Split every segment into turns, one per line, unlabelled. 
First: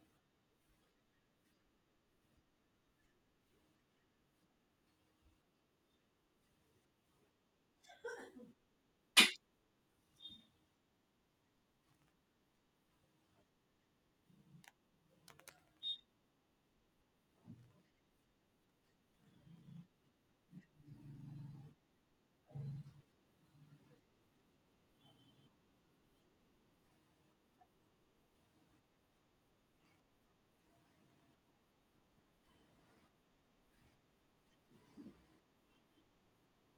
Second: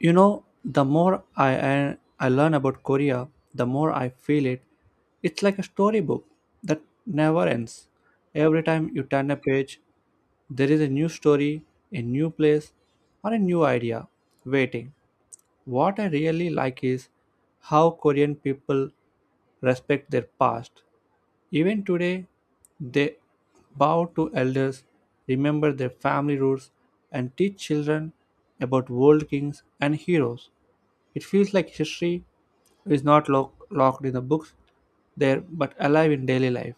You know, the more I learn about Korea, the more I feel it. It's like a storybook that never ends. Every time you turn a page, there is a new story, a new place, or a new idea waiting. What I really like is how Korean people respect their past. Even today, they bow to elders, remember their family roots, and teach children about world kings and heroes. It feels like history is not locked in the books there but alive in daily life.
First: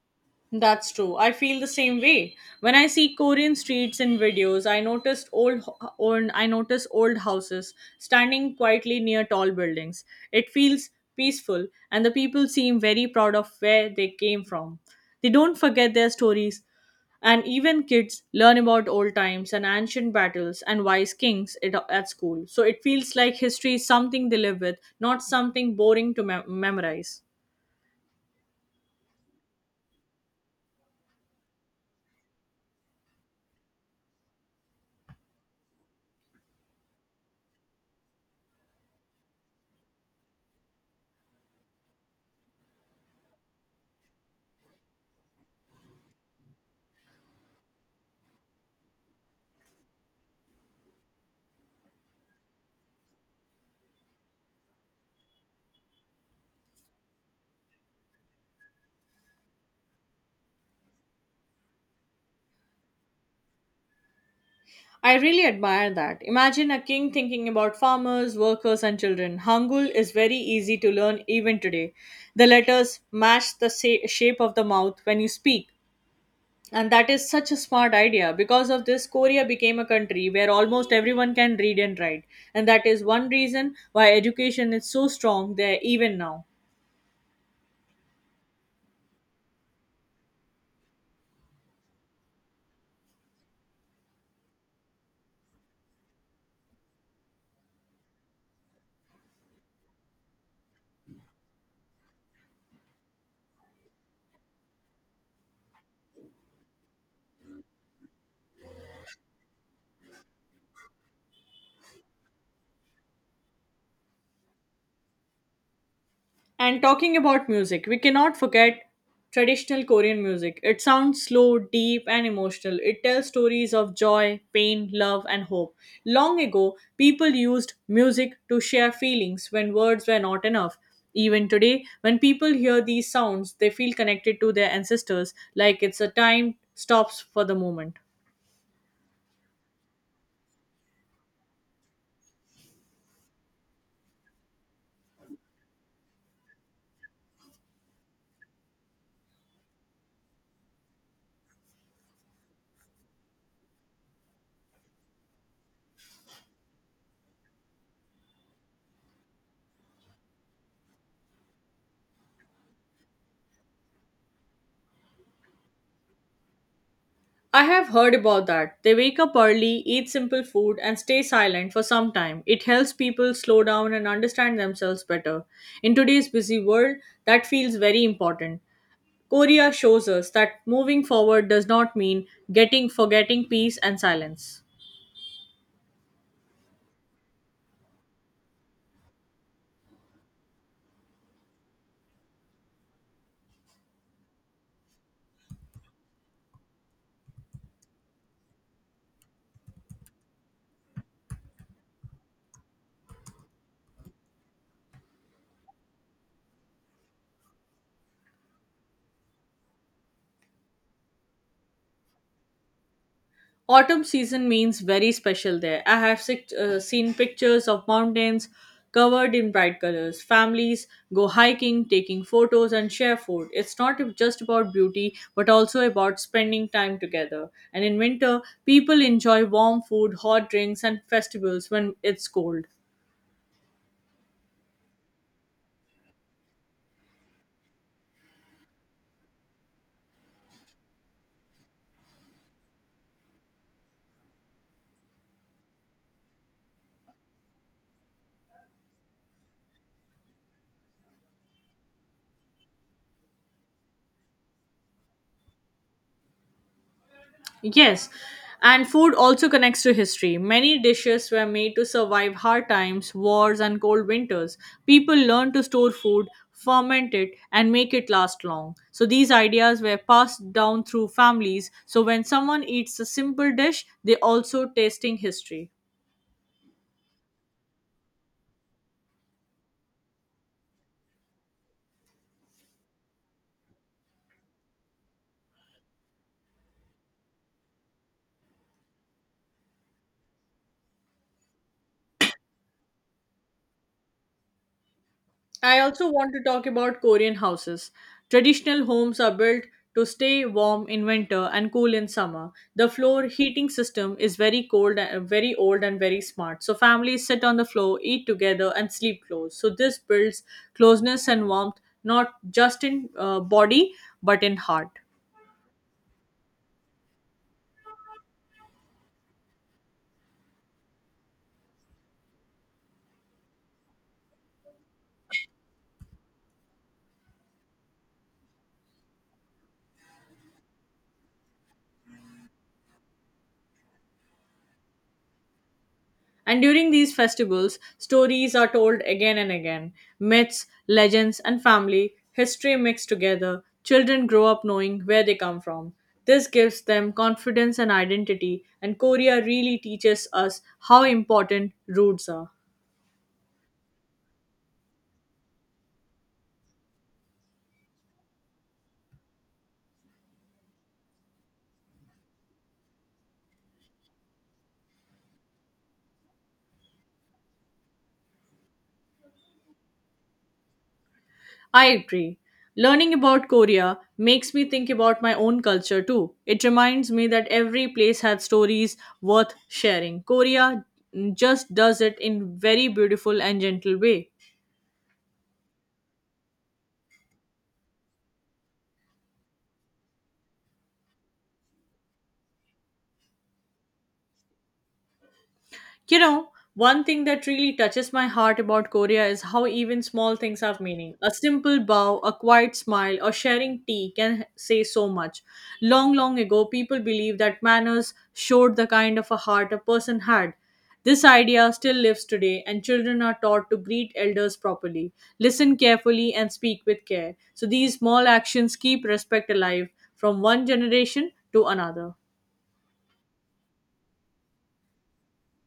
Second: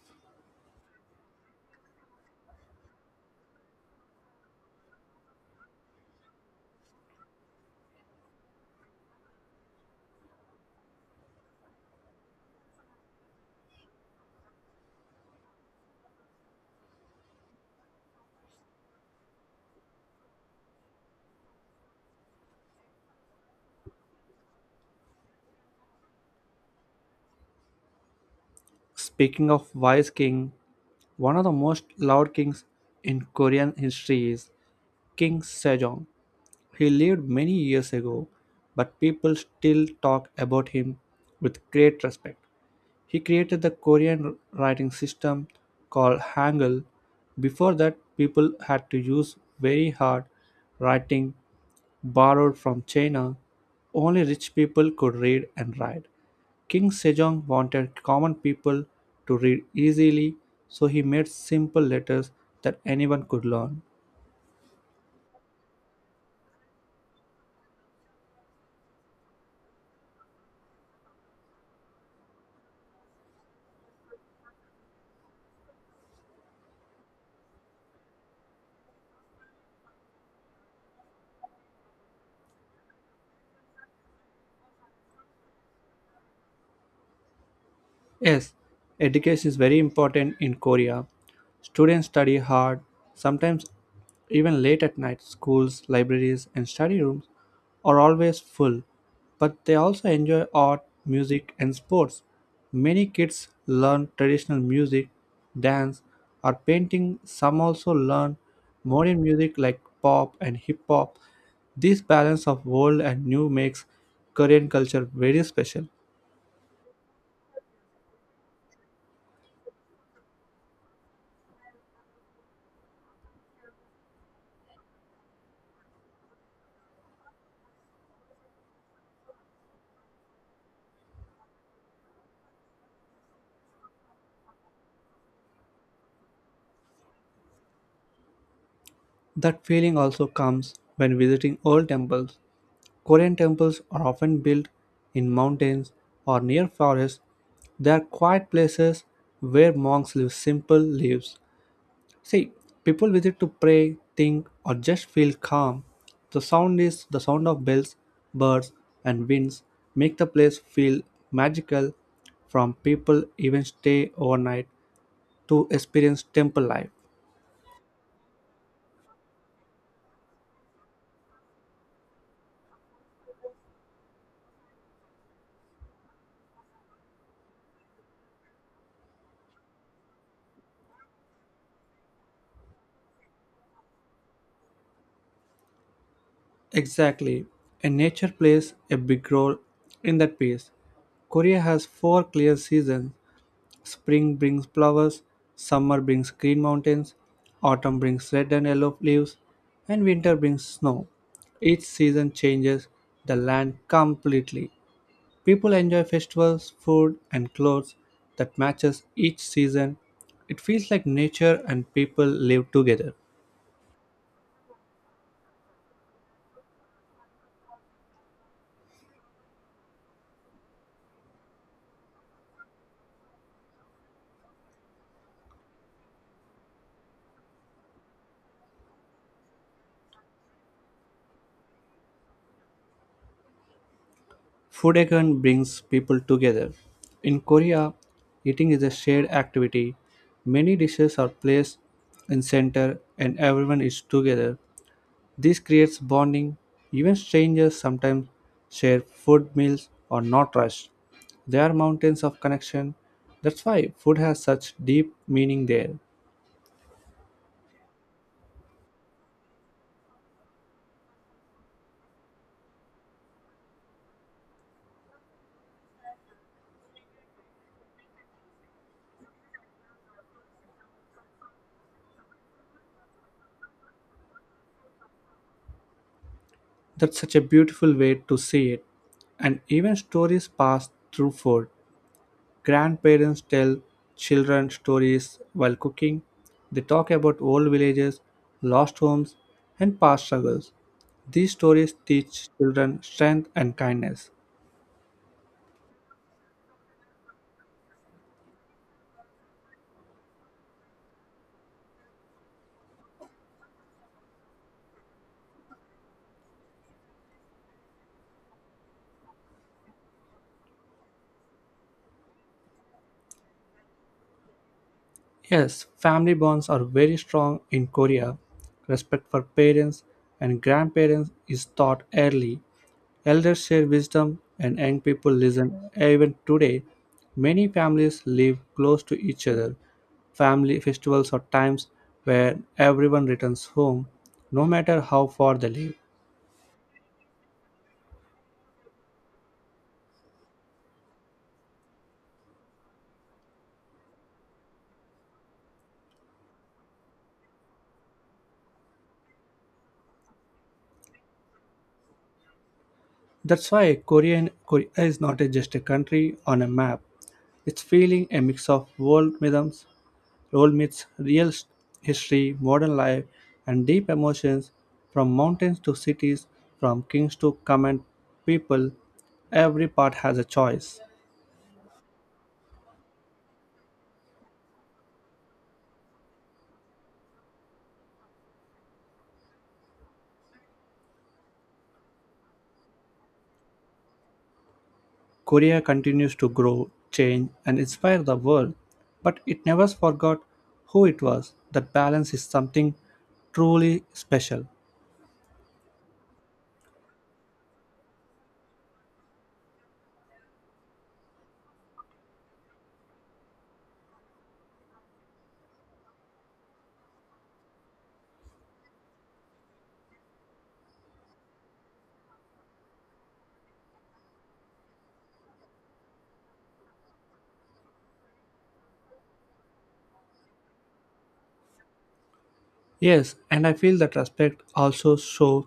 That's true. I feel the same way. When I see Korean streets in videos, I notice old houses standing quietly near tall buildings. It feels peaceful and the people seem very proud of where they came from. They don't forget their stories and even kids learn about old times and ancient battles and wise kings at school. So it feels like history is something they live with, not something boring to memorize.
Speaking of wise king, one of the most loved kings in Korean history is King Sejong. He lived many years ago, but people still talk about him with great respect. He created the Korean writing system called Hangul; before that people had to use very hard writing borrowed from China. Only rich people could read and write. King Sejong wanted common people to read easily, so he made simple letters that anyone could learn.
I really admire that. Imagine a king thinking about farmers, workers, and children. Hangul is very easy to learn even today. The letters match the shape of the mouth when you speak. And that is such a smart idea. Because of this, Korea became a country where almost everyone can read and write. And that is one reason why education is so strong there even now.
Yes, education is very important in Korea. Students study hard, sometimes even late at night. Schools, libraries, and study rooms are always full, but they also enjoy art, music, and sports. Many kids learn traditional music, dance, or painting. Some also learn modern music like pop and hip hop. This balance of old and new makes Korean culture very special.
And talking about music, we cannot forget traditional Korean music. It sounds slow, deep, and emotional. It tells stories of joy, pain, love, and hope. Long ago, people used music to share feelings when words were not enough. Even today, when people hear these sounds, they feel connected to their ancestors like it's a time stops for the moment.
That feeling also comes when visiting old temples. Korean temples are often built in mountains or near forests. They are quiet places where monks live simple lives. See, people visit to pray, think, or just feel calm. The sound is the sound of bells, birds, and winds make the place feel magical from people even stay overnight to experience temple life.
I have heard about that. They wake up early, eat simple food, and stay silent for some time. It helps people slow down and understand themselves better. In today's busy world, that feels very important. Korea shows us that moving forward does not mean getting forgetting peace and silence.
Exactly. And nature plays a big role in that piece. Korea has four clear seasons. Spring brings flowers, summer brings green mountains, autumn brings red and yellow leaves, and winter brings snow. Each season changes the land completely. People enjoy festivals, food, and clothes that matches each season. It feels like nature and people live together.
Autumn season means very special there. I have seen pictures of mountains covered in bright colors. Families go hiking, taking photos, and share food. It's not just about beauty, but also about spending time together. And in winter, people enjoy warm food, hot drinks, and festivals when it's cold.
Food again brings people together. In Korea, eating is a shared activity. Many dishes are placed in center and everyone is together. This creates bonding. Even strangers sometimes share food meals or not rushed. There are mountains of connection. That's why food has such deep meaning there.
Yes, and food also connects to history. Many dishes were made to survive hard times, wars, and cold winters. People learned to store food, ferment it, and make it last long. So these ideas were passed down through families. So when someone eats a simple dish, they also tasting history.
That's such a beautiful way to see it. And even stories pass through food. Grandparents tell children stories while cooking. They talk about old villages, lost homes, and past struggles. These stories teach children strength and kindness.
I also want to talk about Korean houses. Traditional homes are built to stay warm in winter and cool in summer. The floor heating system is very old, and very smart. So families sit on the floor, eat together, and sleep close. So this builds closeness and warmth, not just in body but in heart.
Yes, family bonds are very strong in Korea. Respect for parents and grandparents is taught early. Elders share wisdom and young people listen. Even today, many families live close to each other. Family festivals are times where everyone returns home, no matter how far they live.
And during these festivals, stories are told again and again myths, legends, and family history mixed together. Children grow up knowing where they come from. This gives them confidence and identity, and Korea really teaches us how important roots are.
That's why Korea is not just a country on a map. It's feeling a mix of world rhythms Role meets history, modern life, and deep emotions from mountains to cities, from kings to common people. Every part has a choice.
I agree. Learning about Korea makes me think about my own culture too. It reminds me that every place has stories worth sharing. Korea just does it in very beautiful and gentle way.
Korea continues to grow, change, and inspire the world, but it never forgot who it was. That balance is something truly special.
You know, one thing that really touches my heart about Korea is how even small things have meaning. A simple bow, a quiet smile, or sharing tea can say so much. Long, long ago, people believed that manners showed the kind of a heart a person had. This idea still lives today, and children are taught to greet elders properly, listen carefully, and speak with care. So, these small actions keep respect alive from one generation to another.
Yes, and I feel that respect also shows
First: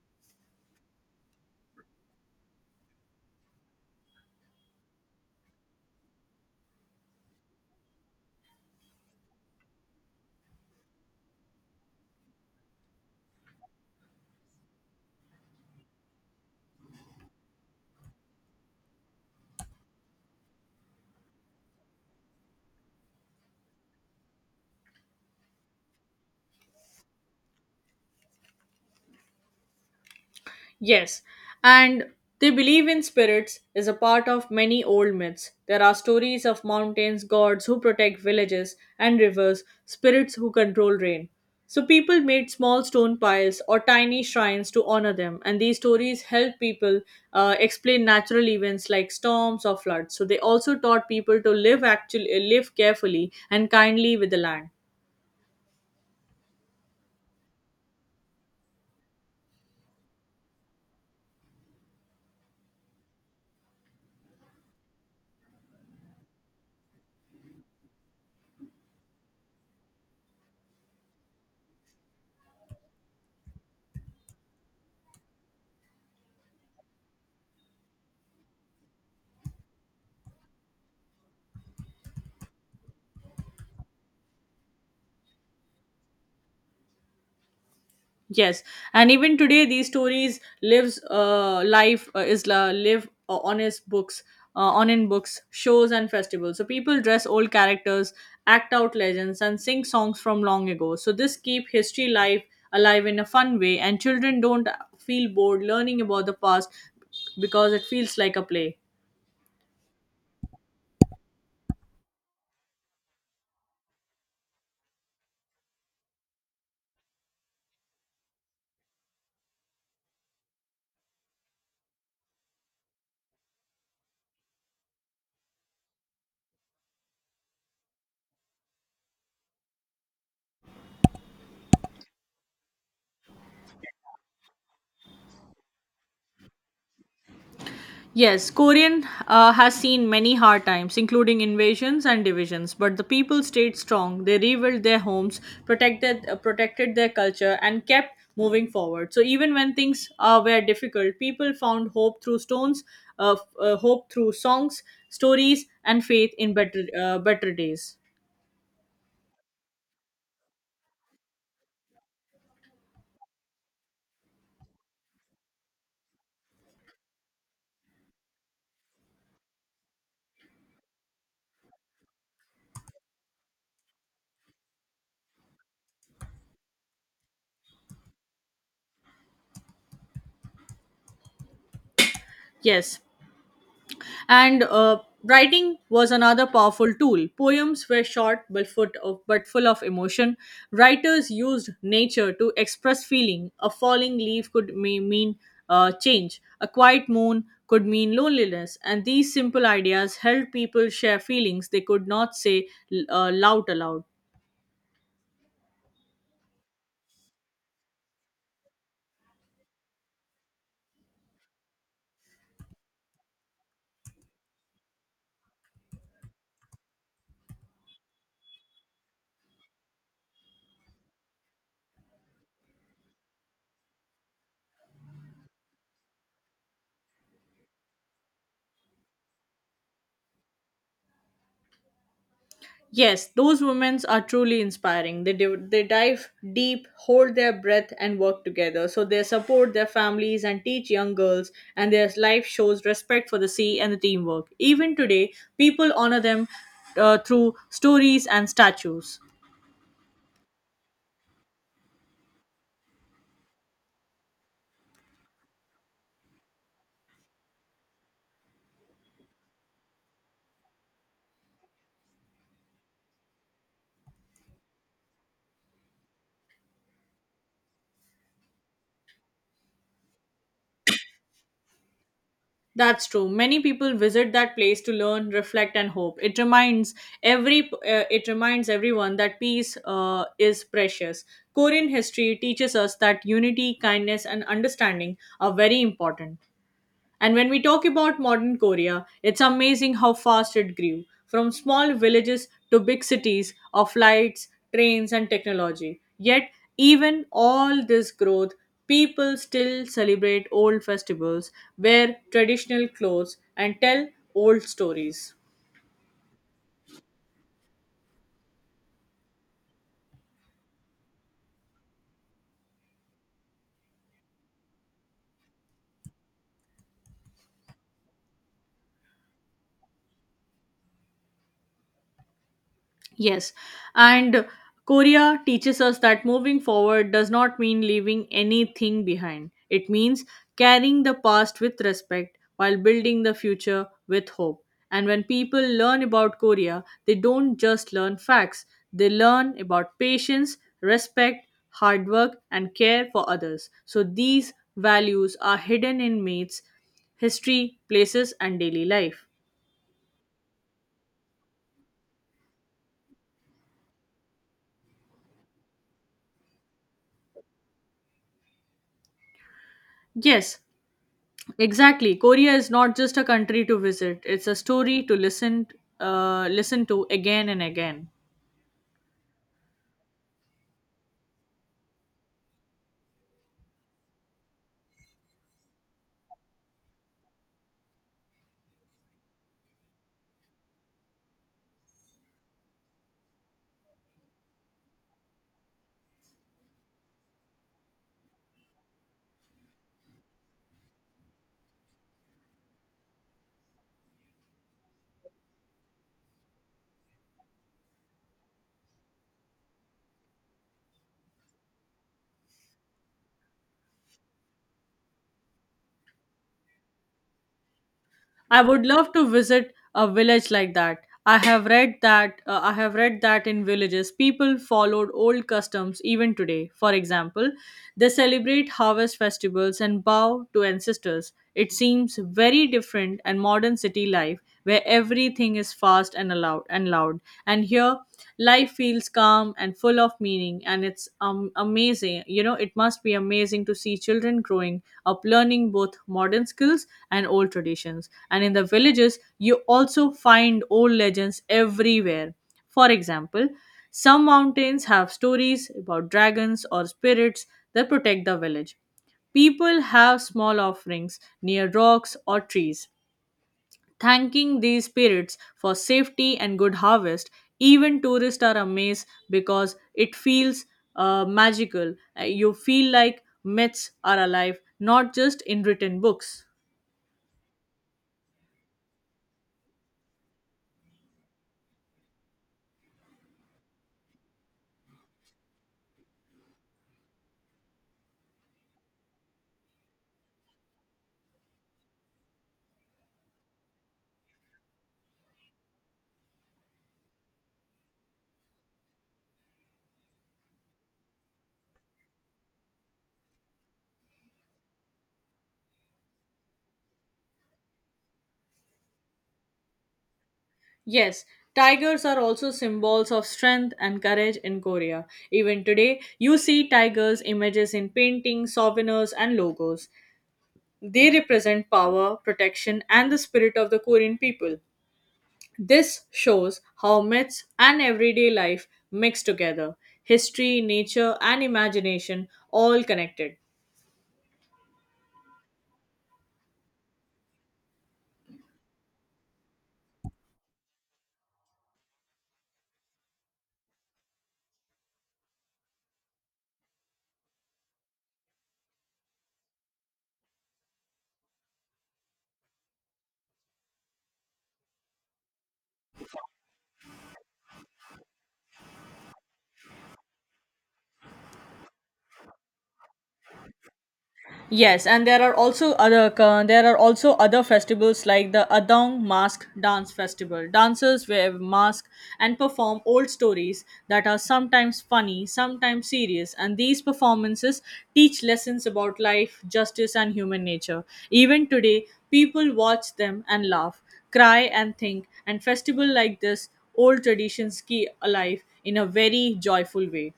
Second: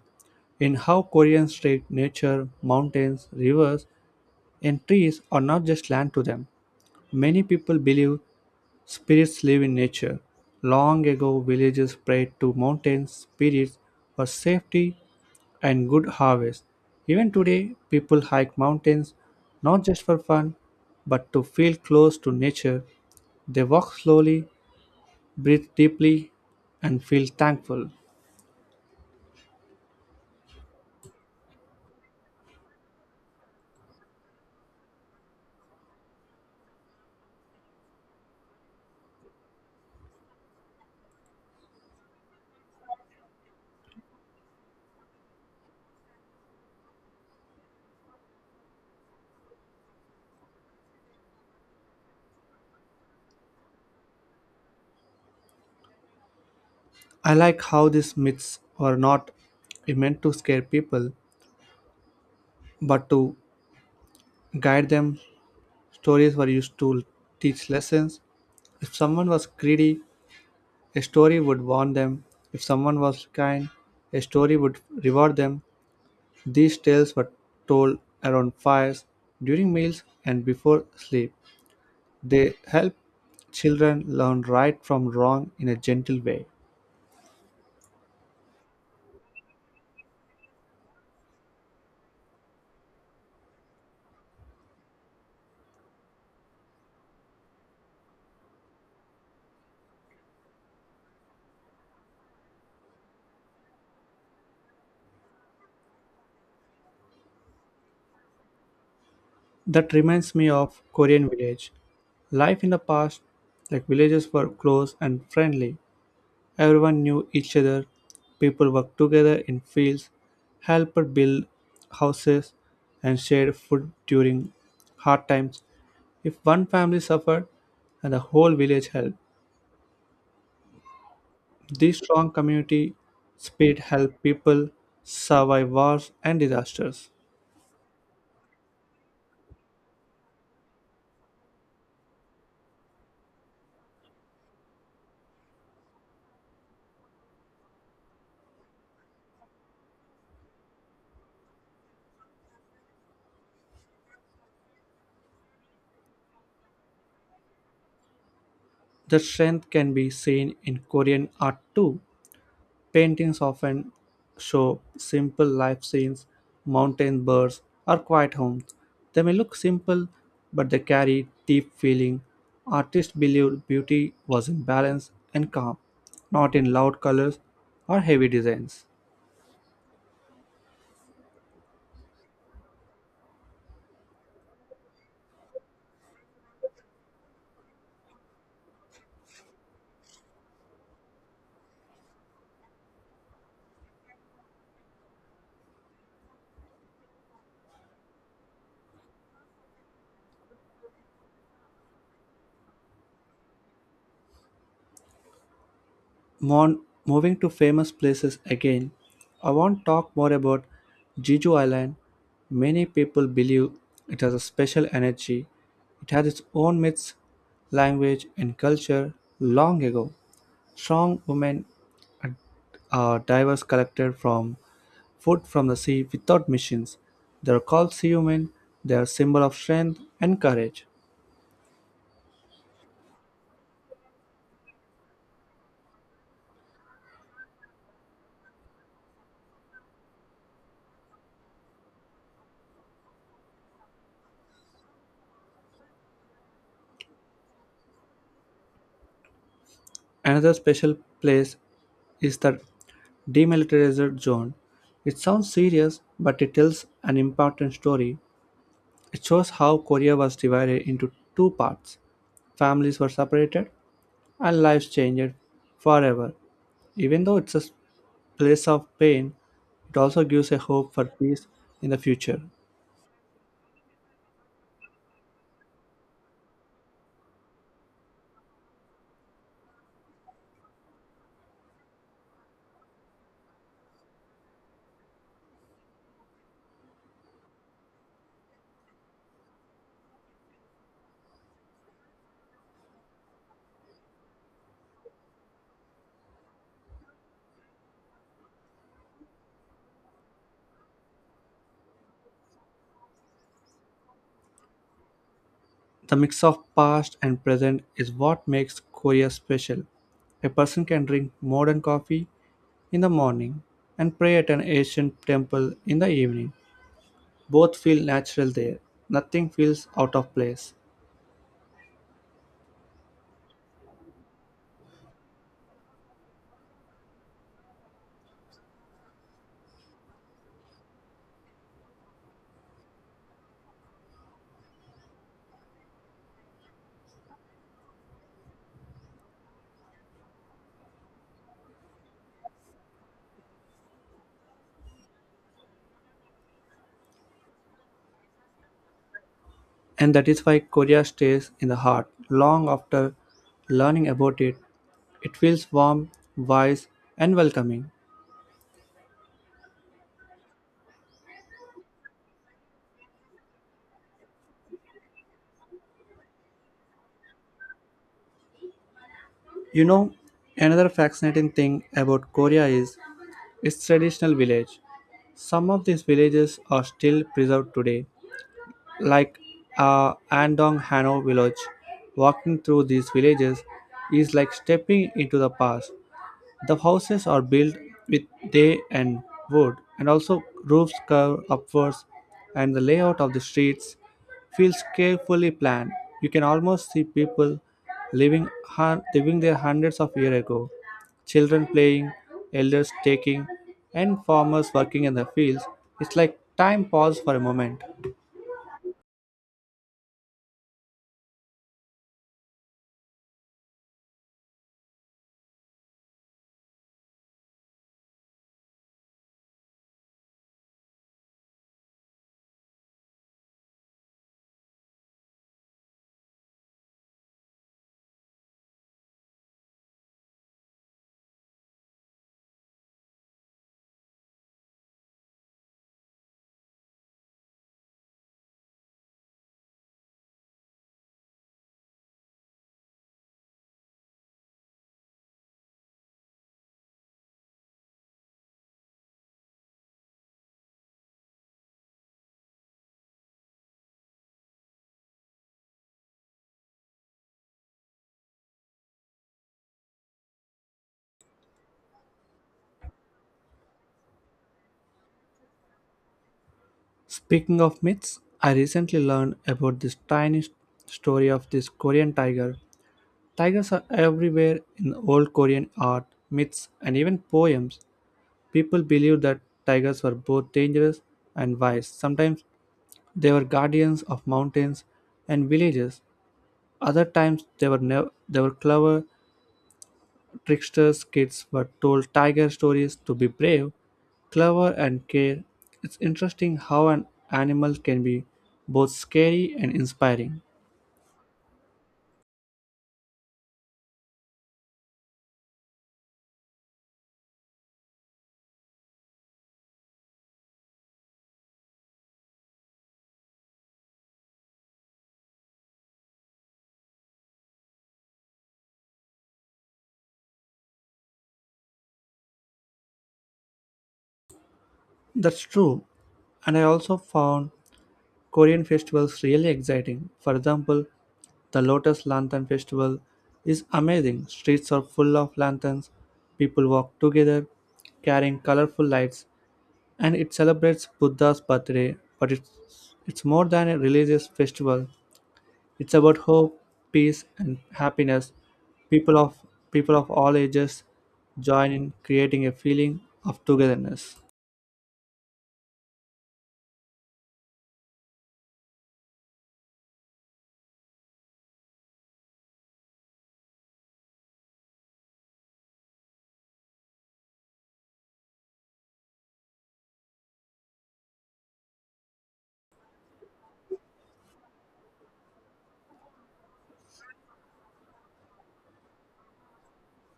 in how Koreans treat nature, mountains, rivers, and trees are not just land to them. Many people believe spirits live in nature. Long ago, villagers prayed to mountain spirits for safety and good harvest. Even today, people hike mountains not just for fun, but to feel close to nature. They walk slowly, breathe deeply, and feel thankful.
Yes, and they believe in spirits is a part of many old myths. There are stories of mountains, gods who protect villages and rivers, spirits who control rain. So people made small stone piles or tiny shrines to honor them, and these stories help people explain natural events like storms or floods. So they also taught people to live actually live carefully and kindly with the land.
I like how these myths were not meant to scare people, but to guide them. Stories were used to teach lessons. If someone was greedy, a story would warn them. If someone was kind, a story would reward them. These tales were told around fires, during meals, and before sleep. They help children learn right from wrong in a gentle way.
Yes, and even today, these stories lives life is la- live on his books, on in books, shows, and festivals. So people dress old characters, act out legends, and sing songs from long ago. So this keep history life alive in a fun way, and children don't feel bored learning about the past because it feels like a play.
That reminds me of Korean village. Life in the past, like villages were close and friendly. Everyone knew each other. People worked together in fields, helped build houses, and shared food during hard times. If one family suffered, and the whole village helped. This strong community spirit helped people survive wars and disasters.
Yes, Korean has seen many hard times, including invasions and divisions, but the people stayed strong. They rebuilt their homes, protected their culture, and kept moving forward. So even when things were difficult, people found hope through hope through songs, stories, and faith in better days.
The strength can be seen in Korean art too. Paintings often show simple life scenes, mountain birds, or quiet homes. They may look simple, but they carry deep feeling. Artists believed beauty was in balance and calm, not in loud colors or heavy designs.
Yes, and writing was another powerful tool. Poems were short but full of emotion. Writers used nature to express feeling. A falling leaf could may mean change, a quiet moon could mean loneliness. And these simple ideas helped people share feelings they could not say l- loud aloud.
Mon Moving to famous places again, I want to talk more about Jeju Island. Many people believe it has a special energy. It has its own myths, language, and culture long ago. Strong women and divers collected from food from the sea without machines. They are called sea women. They are symbol of strength and courage.
Yes, those women are truly inspiring. They dive deep, hold their breath, and work together. So they support their families and teach young girls, and their life shows respect for the sea and the teamwork. Even today, people honor them through stories and statues.
Another special place is the "Demilitarized zone," it sounds serious, but it tells an important story. It shows how Korea was divided into two parts, families were separated, and lives changed forever. Even though it's a place of pain, it also gives a hope for peace in the future.
That's true. Many people visit that place to learn, reflect, and hope. It reminds everyone that peace is precious. Korean history teaches us that unity, kindness, and understanding are very important. And when we talk about modern Korea, it's amazing how fast it grew from small villages to big cities of lights trains, and technology. Yet, even all this growth, people still celebrate old festivals, wear traditional clothes, and tell old stories.
The mix of past and present is what makes Korea special. A person can drink modern coffee in the morning and pray at an ancient temple in the evening. Both feel natural there. Nothing feels out of place.
Yes, and Korea teaches us that moving forward does not mean leaving anything behind. It means carrying the past with respect while building the future with hope. And when people learn about Korea, they don't just learn facts, they learn about patience, respect, hard work, and care for others. So these values are hidden in mates, history, places, and daily life.
And that is why Korea stays in the heart. Long after learning about it, it feels warm, wise, and welcoming.
Yes, exactly. Korea is not just a country to visit, it's a story to listen to again and again.
You know, another fascinating thing about Korea is its traditional village. Some of these villages are still preserved today, like Andong Hano village. Walking through these villages is like stepping into the past. The houses are built with day and wood, and also roofs curve upwards, and the layout of the streets feels carefully planned. You can almost see people living there hundreds of years ago, children playing, elders taking, and farmers working in the fields, it's like time paused for a moment.
I would love to visit a village like that. I have read that in villages people followed old customs even today. For example, they celebrate harvest festivals and bow to ancestors. It seems very different and modern city life where everything is fast and allowed and loud. And here life feels calm and full of meaning and it's amazing you know it must be amazing to see children growing up learning both modern skills and old traditions and in the villages you also find old legends everywhere for example some mountains have stories about dragons or spirits that protect the village people have small offerings near rocks or trees thanking these spirits for safety and good harvest. Even tourists are amazed because it feels magical. You feel like myths are alive, not just in written books.
Speaking of myths, I recently learned about this story of this Korean tiger. Tigers are everywhere in old Korean art, myths, and even poems. People believed that tigers were both dangerous and wise. Sometimes they were guardians of mountains and villages. Other times they were clever tricksters. Kids were told tiger stories to be brave, clever, and care. It's interesting how an animal can be both scary and inspiring.
Yes, tigers are also symbols of strength and courage in Korea. Even today, you see tigers' images in paintings, souvenirs, and logos. They represent power, protection, and the spirit of the Korean people. This shows how myths and everyday life mix together history, nature, and imagination all connected.
That's true. And I also found Korean festivals really exciting. For example, the Lotus Lantern Festival is amazing. Streets are full of lanterns, people walk together carrying colorful lights, and it celebrates Buddha's birthday. But it's more than a religious festival. It's about hope, peace, and happiness. People of People of all ages join in creating a feeling of togetherness.
Yes, and there are also other festivals like the Adong Mask Dance Festival. Dancers wear masks and perform old stories that are sometimes funny, sometimes serious, and these performances teach lessons about life, justice, and human nature. Even today, people watch them and laugh, cry and think, and festival like this old traditions keep alive in a very joyful way.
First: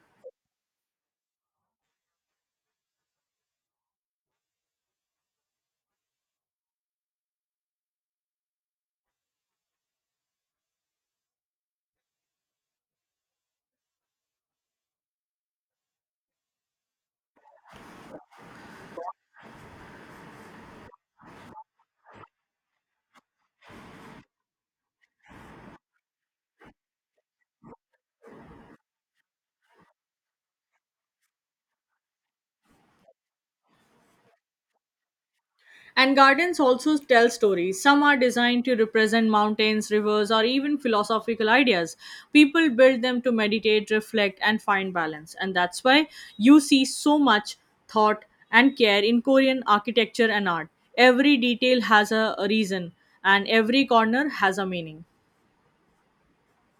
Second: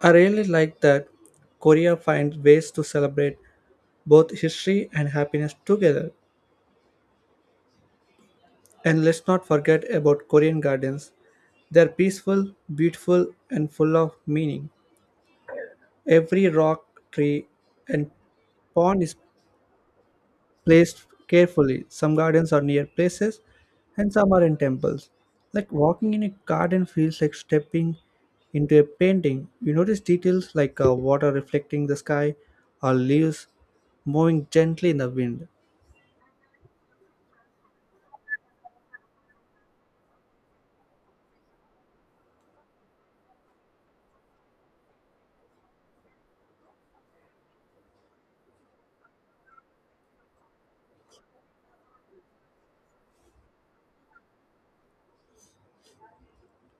I really like that Korea finds ways to celebrate both history and happiness together. And let's not forget about Korean gardens. They're peaceful, beautiful, and full of meaning. Every rock, tree, and pond is placed carefully. Some gardens are near places and some are in temples. Like walking in a garden feels like stepping into a painting. You notice details like water reflecting the sky or leaves moving gently in the wind.
And gardens also tell stories. Some are designed to represent mountains, rivers, or even philosophical ideas. People build them to meditate, reflect, and find balance. And that's why you see so much thought and care in Korean architecture and art. Every detail has a reason, and every corner has a meaning.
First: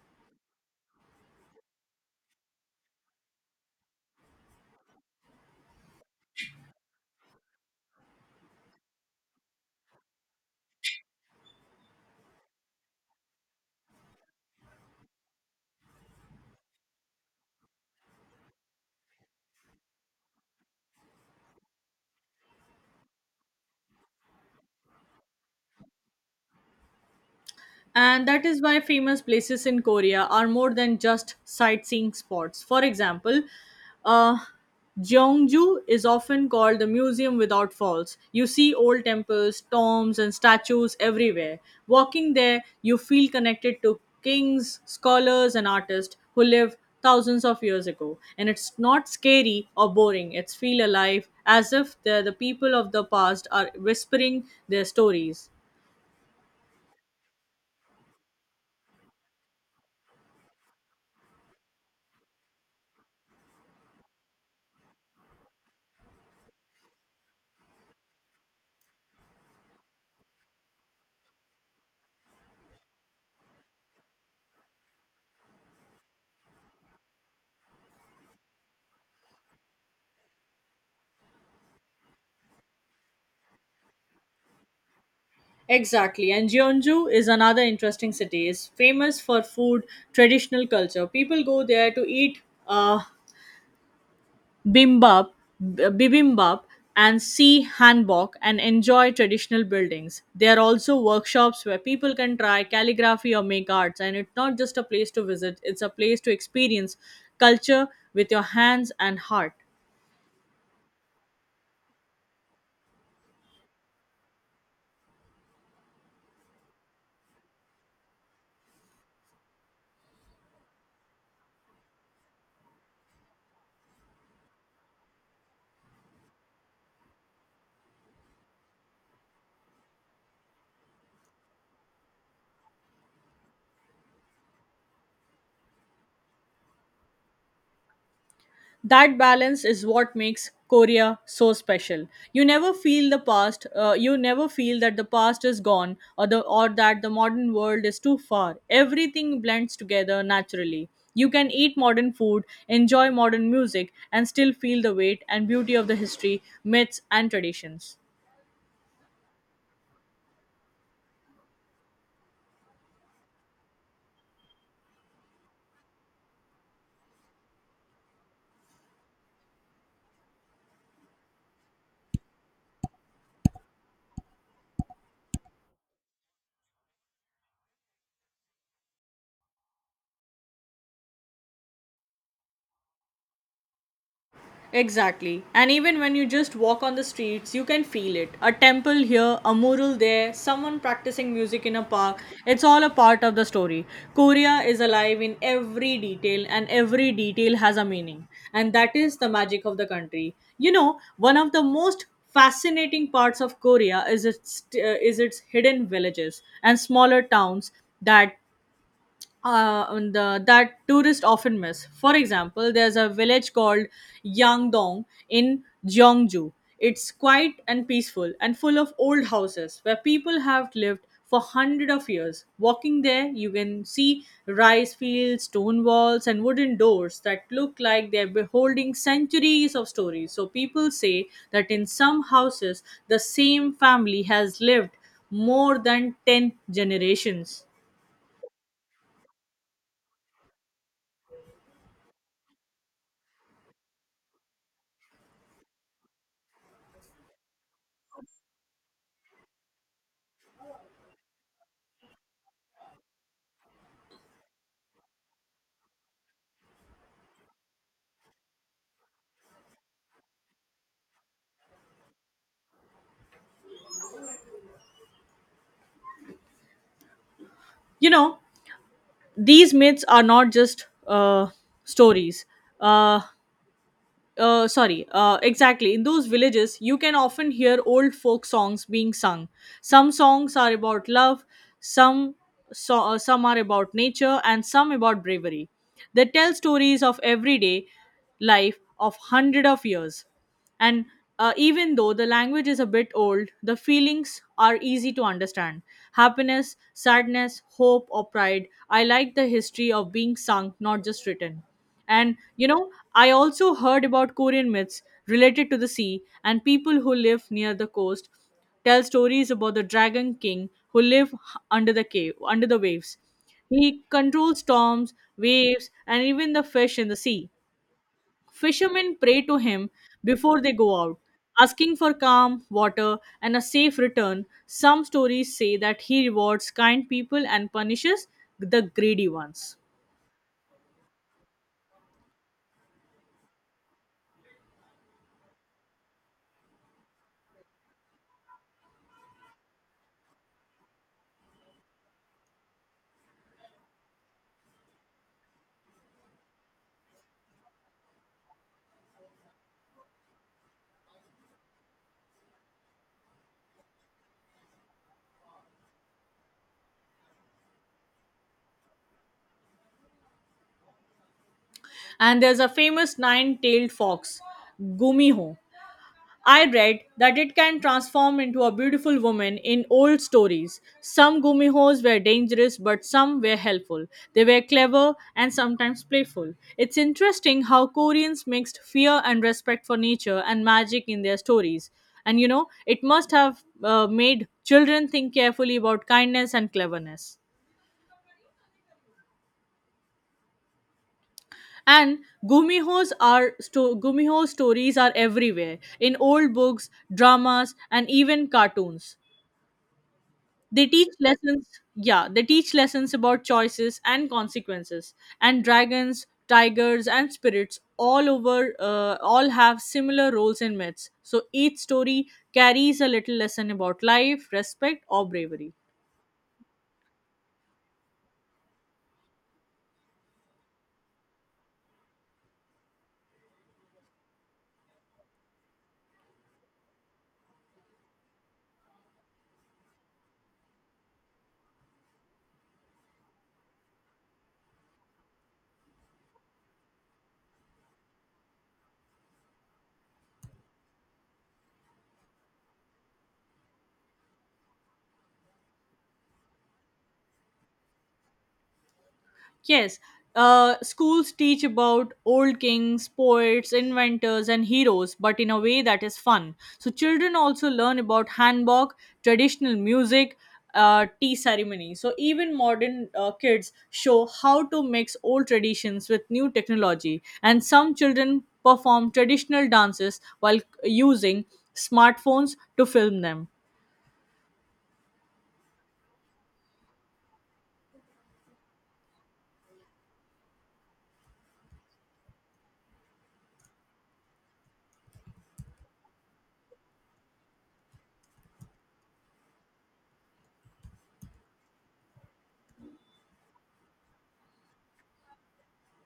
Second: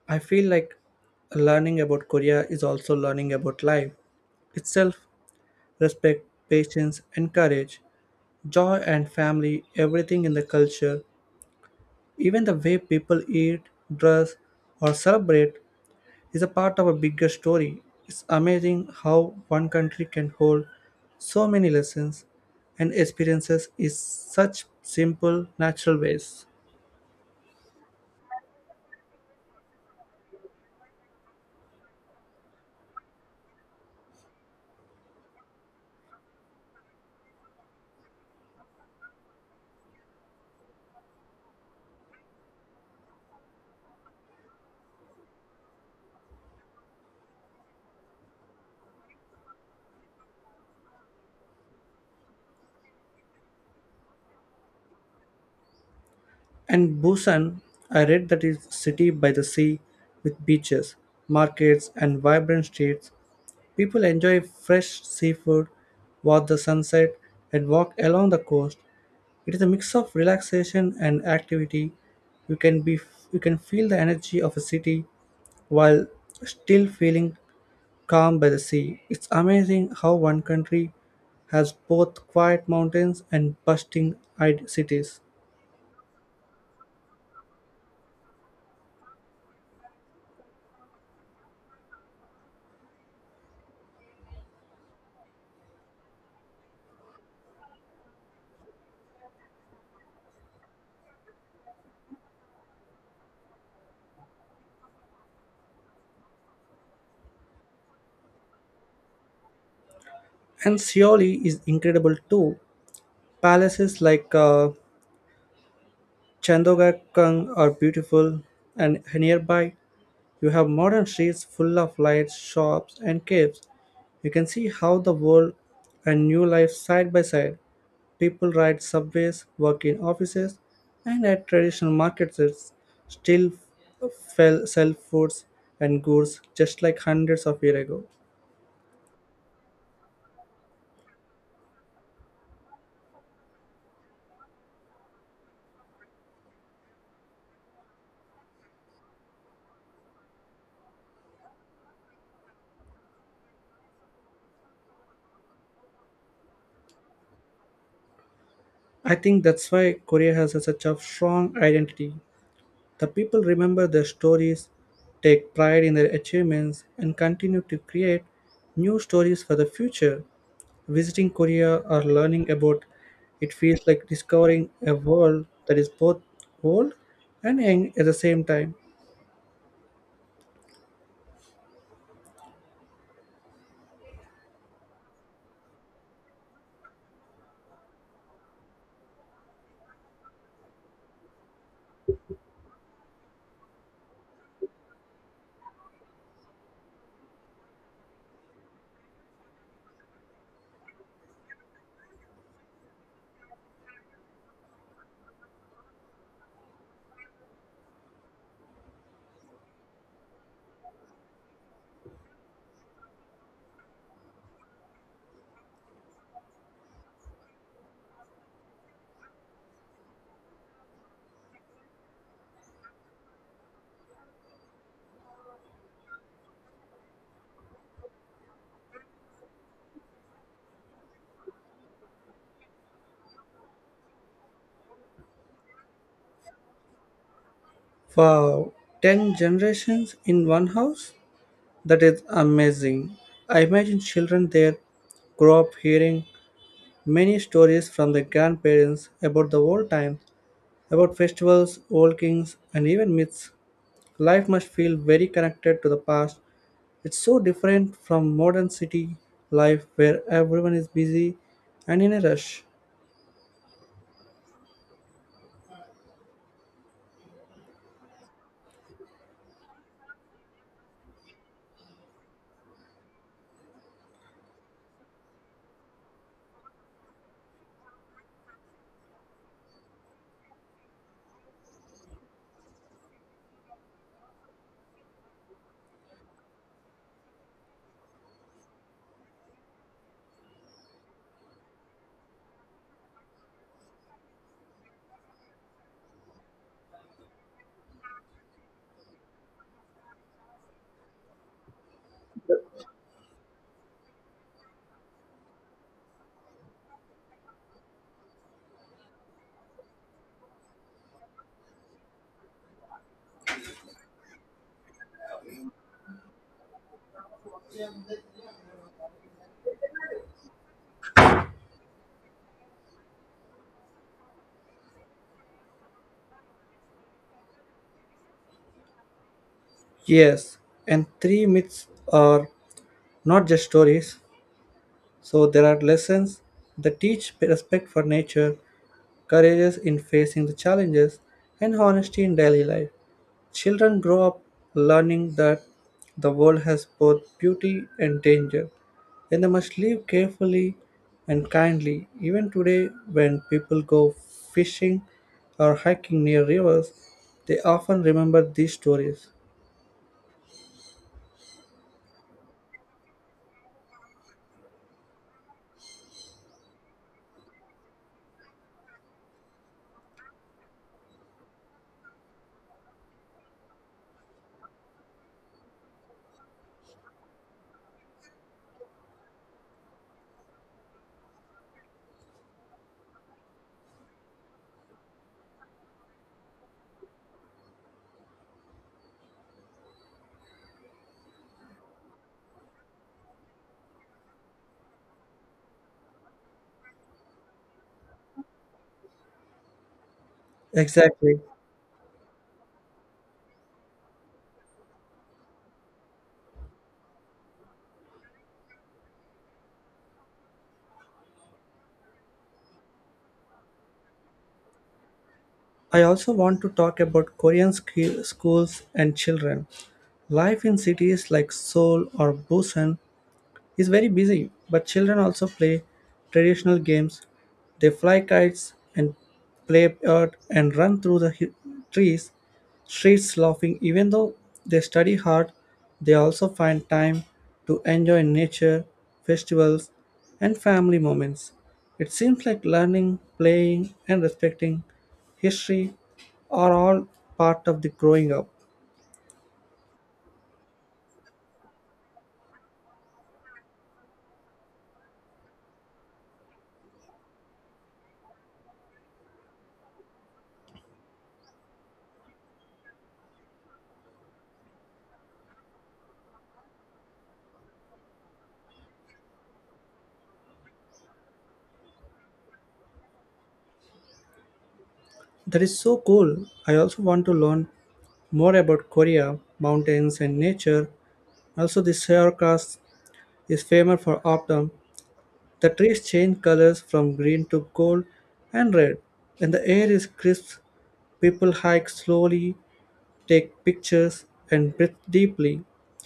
I feel like learning about Korea is also learning about life itself, respect, patience, and courage, joy and family, everything in the culture, even the way people eat, dress, or celebrate is a part of a bigger story. It's amazing how one country can hold so many lessons and experiences in such simple, natural ways.
And that is why famous places in Korea are more than just sightseeing spots. For example, uh, Jeongju is often called the museum without falls. You see old temples, tombs, and statues everywhere. Walking there, you feel connected to kings, scholars, and artists who lived thousands of years ago. And it's not scary or boring, it's feel alive, as if the people of the past are whispering their stories.
And Busan, I read that is city by the sea with beaches, markets, and vibrant streets. People enjoy fresh seafood, watch the sunset, and walk along the coast. It is a mix of relaxation and activity. You can be you can feel the energy of a city while still feeling calm by the sea. It's amazing how one country has both quiet mountains and bustling eyed cities.
Exactly. And Jeonju is another interesting city. It's famous for food, traditional culture. People go there to eat uh, bimbap, bibimbap, and see hanbok and enjoy traditional buildings. There are also workshops where people can try calligraphy or make arts. And it's not just a place to visit, it's a place to experience culture with your hands and heart.
And Seoul is incredible too. Palaces like Chandogakang are beautiful, and nearby you have modern streets full of lights, shops, and caves. You can see how the world and new life side by side. People ride subways, work in offices, and at traditional markets it's still fell, sell foods and goods just like hundreds of years ago.
That balance is what makes Korea so special. You never feel that the past is gone or the or that the modern world is too far. Everything blends together naturally. You can eat modern food, enjoy modern music and still feel the weight and beauty of the history, myths and traditions.
I think that's why Korea has such a strong identity. The people remember their stories, take pride in their achievements, and continue to create new stories for the future. Visiting Korea or learning about it feels like discovering a world that is both old and young at the same time.
Exactly. And even when you just walk on the streets, you can feel it. A temple here, a mural there, someone practicing music in a park. It's all a part of the story. Korea is alive in every detail, and every detail has a meaning. And that is the magic of the country. You know, one of the most fascinating parts of Korea is its hidden villages and smaller towns that that tourists often miss. For example, there's a village called Yangdong in Jeongju. It's quiet and peaceful and full of old houses where people have lived for hundreds of years. Walking there, you can see rice fields, stone walls, and wooden doors that look like they're beholding centuries of stories. So people say that in some houses, the same family has lived more than 10 generations.
For 10 generations in one house, that is amazing. I imagine children there grow up hearing many stories from their grandparents about the old times about festivals, old kings, and even myths. Life must feel very connected to the past. It's so different from modern city life where everyone is busy and in a rush.
You know, these myths are not just stories. Uh, exactly. In those villages, you can often hear old folk songs being sung. Some songs are about love, some some are about nature, and some about bravery. They tell stories of everyday life of hundred of years, and even though the language is a bit old, the feelings are easy to understand. Happiness, sadness, hope, or pride. I like the history of being sung, not just written. And you know, I also heard about Korean myths related to the sea, and people who live near the coast tell stories about the dragon king who under the cave, under the waves. He controls storms, waves, and even the fish in the sea. Fishermen pray to him before they go out, asking for calm, water, and a safe return. Some stories say that he rewards kind people and punishes the greedy ones.
Yes, and three myths are not just stories, so there are lessons that teach respect for nature, courage in facing the challenges, and honesty in daily life. Children grow up learning that the world has both beauty and danger, and they must live carefully and kindly. Even today, when people go fishing or hiking near rivers, they often remember these stories.
And there's a famous nine-tailed fox, Gumiho. I read that it can transform into a beautiful woman in old stories. Some Gumihos were dangerous, but some were helpful. They were clever and sometimes playful. It's interesting how Koreans mixed fear and respect for nature and magic in their stories. And you know, it must have made children think carefully about kindness and cleverness. And gumiho stories are everywhere in old books, dramas, and even cartoons. They teach
Exactly.
lessons. Yeah, they teach lessons about choices and consequences, and dragons, tigers, and spirits all over all have similar roles in myths. So each story carries a little lesson about life, respect, or bravery.
I also want to talk about Korean schools and children. Life in cities like Seoul or Busan is very busy, but children also play traditional games. They fly kites and play earth and run through the trees, streets laughing. Even though they study hard, they also find time to enjoy nature, festivals, and family moments. It seems like learning, playing, and respecting history are all part of the growing up.
Yes, schools teach about old kings, poets, inventors, and heroes, but in a way that is fun. So children also learn about hanbok, traditional music, tea ceremony. So even modern kids show how to mix old traditions with new technology, and some children perform traditional dances while using smartphones to film them.
That is so cool. I also want to learn more about Korea, mountains, and nature. Also, the Seoul is famous for autumn. The trees change colors from green to gold and red, and the air is crisp. People hike slowly, take pictures, and breathe deeply.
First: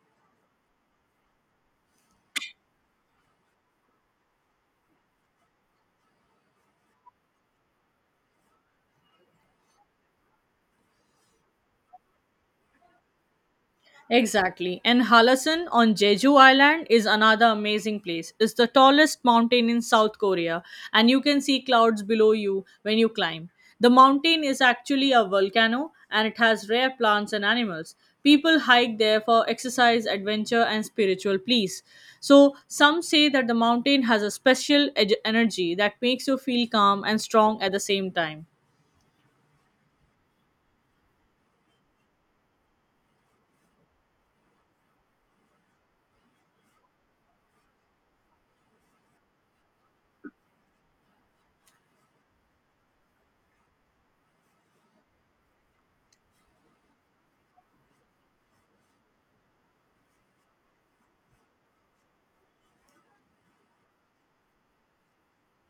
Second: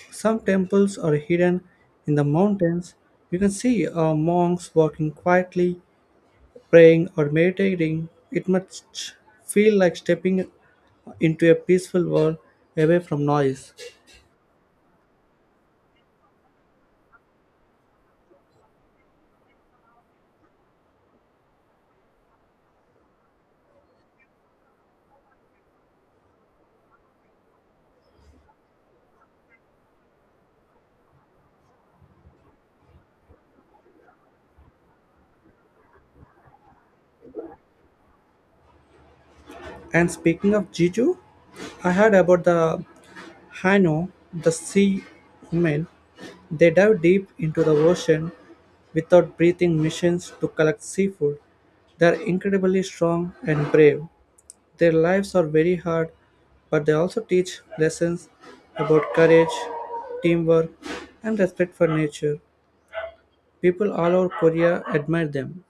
Some temples are hidden in the mountains. You can see monks walking quietly praying, or meditating, it must feel like stepping into a peaceful world away from noise.
Exactly. And Halasan on Jeju Island is another amazing place. It's the tallest mountain in South Korea, and you can see clouds below you when you climb. The mountain is actually a volcano and it has rare plants and animals. People hike there for exercise, adventure, and spiritual peace. So, some say that the mountain has a energy that makes you feel calm and strong at the same time.
And speaking of Jeju, I heard about the Hano, the sea women. They dive deep into the ocean without breathing missions to collect seafood. They are incredibly strong and brave. Their lives are very hard, but they also teach lessons about courage, teamwork, and respect for nature. People all over Korea admire them.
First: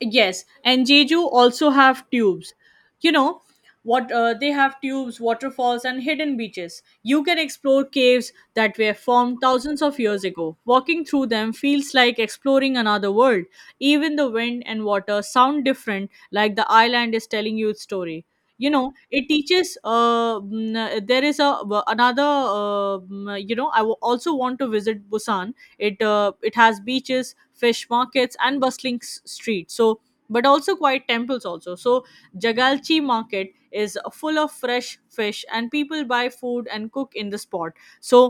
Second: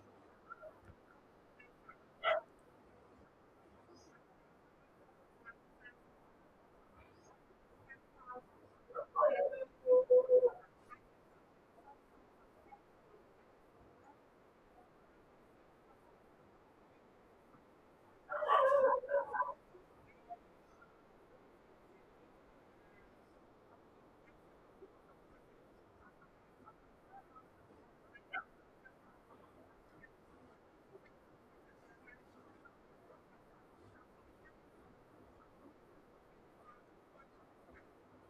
Yes, and Jeju also have tubes. You know what? They have tubes, waterfalls, and hidden beaches. You can explore caves that were formed thousands of years ago. Walking through them feels like exploring another world. Even the wind and water sound different, like the island is telling you its story. You know, it teaches mm, there is a w- another mm, you know, also want to visit Busan. It has beaches, fish markets, and bustling streets, so, but also quiet temples also. So Jagalchi market is full of fresh fish and people buy food and cook in the spot. So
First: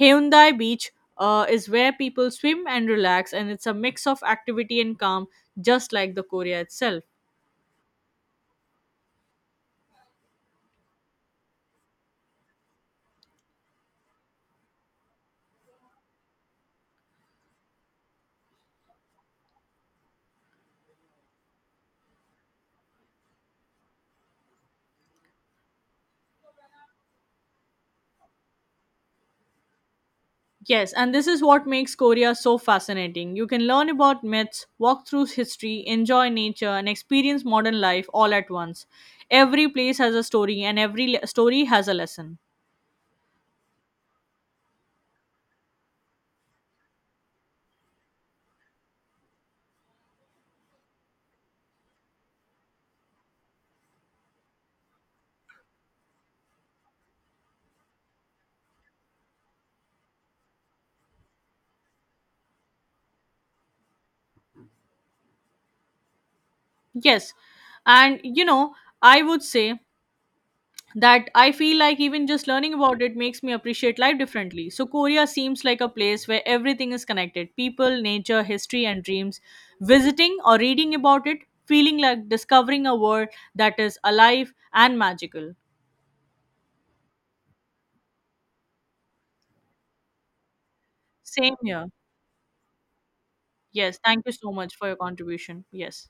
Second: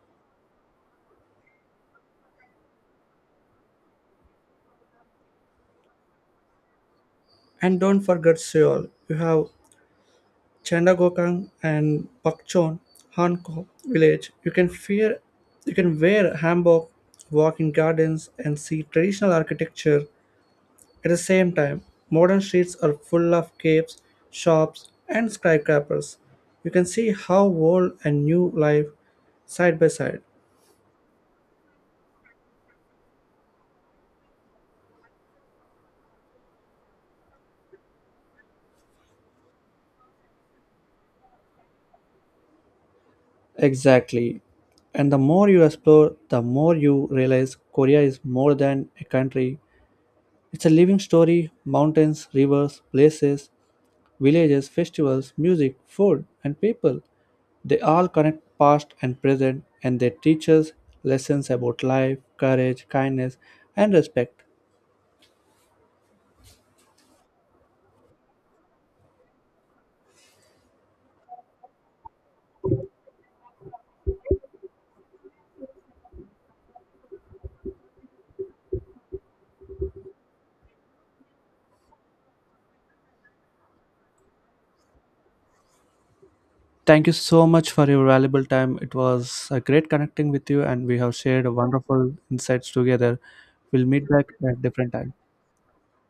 Hyundai beach is where people swim and relax, and it's a mix of activity and calm, just like the Korea itself.
And don't forget Seoul. You have Chandagokang and Bukchon, Hanko village. You can wear hanbok, walk in gardens, and see traditional architecture. At the same time, modern streets are full of caves, shops, and skyscrapers. You can see how old and new live side by side.
Yes, and this is what makes Korea so fascinating. You can learn about myths, walk through history, enjoy nature, and experience modern life all at once. Every place has a story, and story has a lesson.
Exactly. And the more you explore, the more you realize Korea is more than a country. It's a living story mountains, rivers, places, villages, festivals, music, food, and people. They all connect past and present, and they teach us lessons about life, courage, kindness, and respect.
Yes, and you know, I would say that I feel like even just learning about it makes me appreciate life differently. So, Korea seems like a place where everything is connected, people, nature, history, and dreams. Visiting or reading about it, feeling like discovering a world that is alive and magical.
Thank you so much for your valuable time. It was a great connecting with you, and we have shared
Same here.
wonderful insights together. We'll
Yes,
meet
thank
back
you so
at
much for
different
your
time.
contribution. Yes.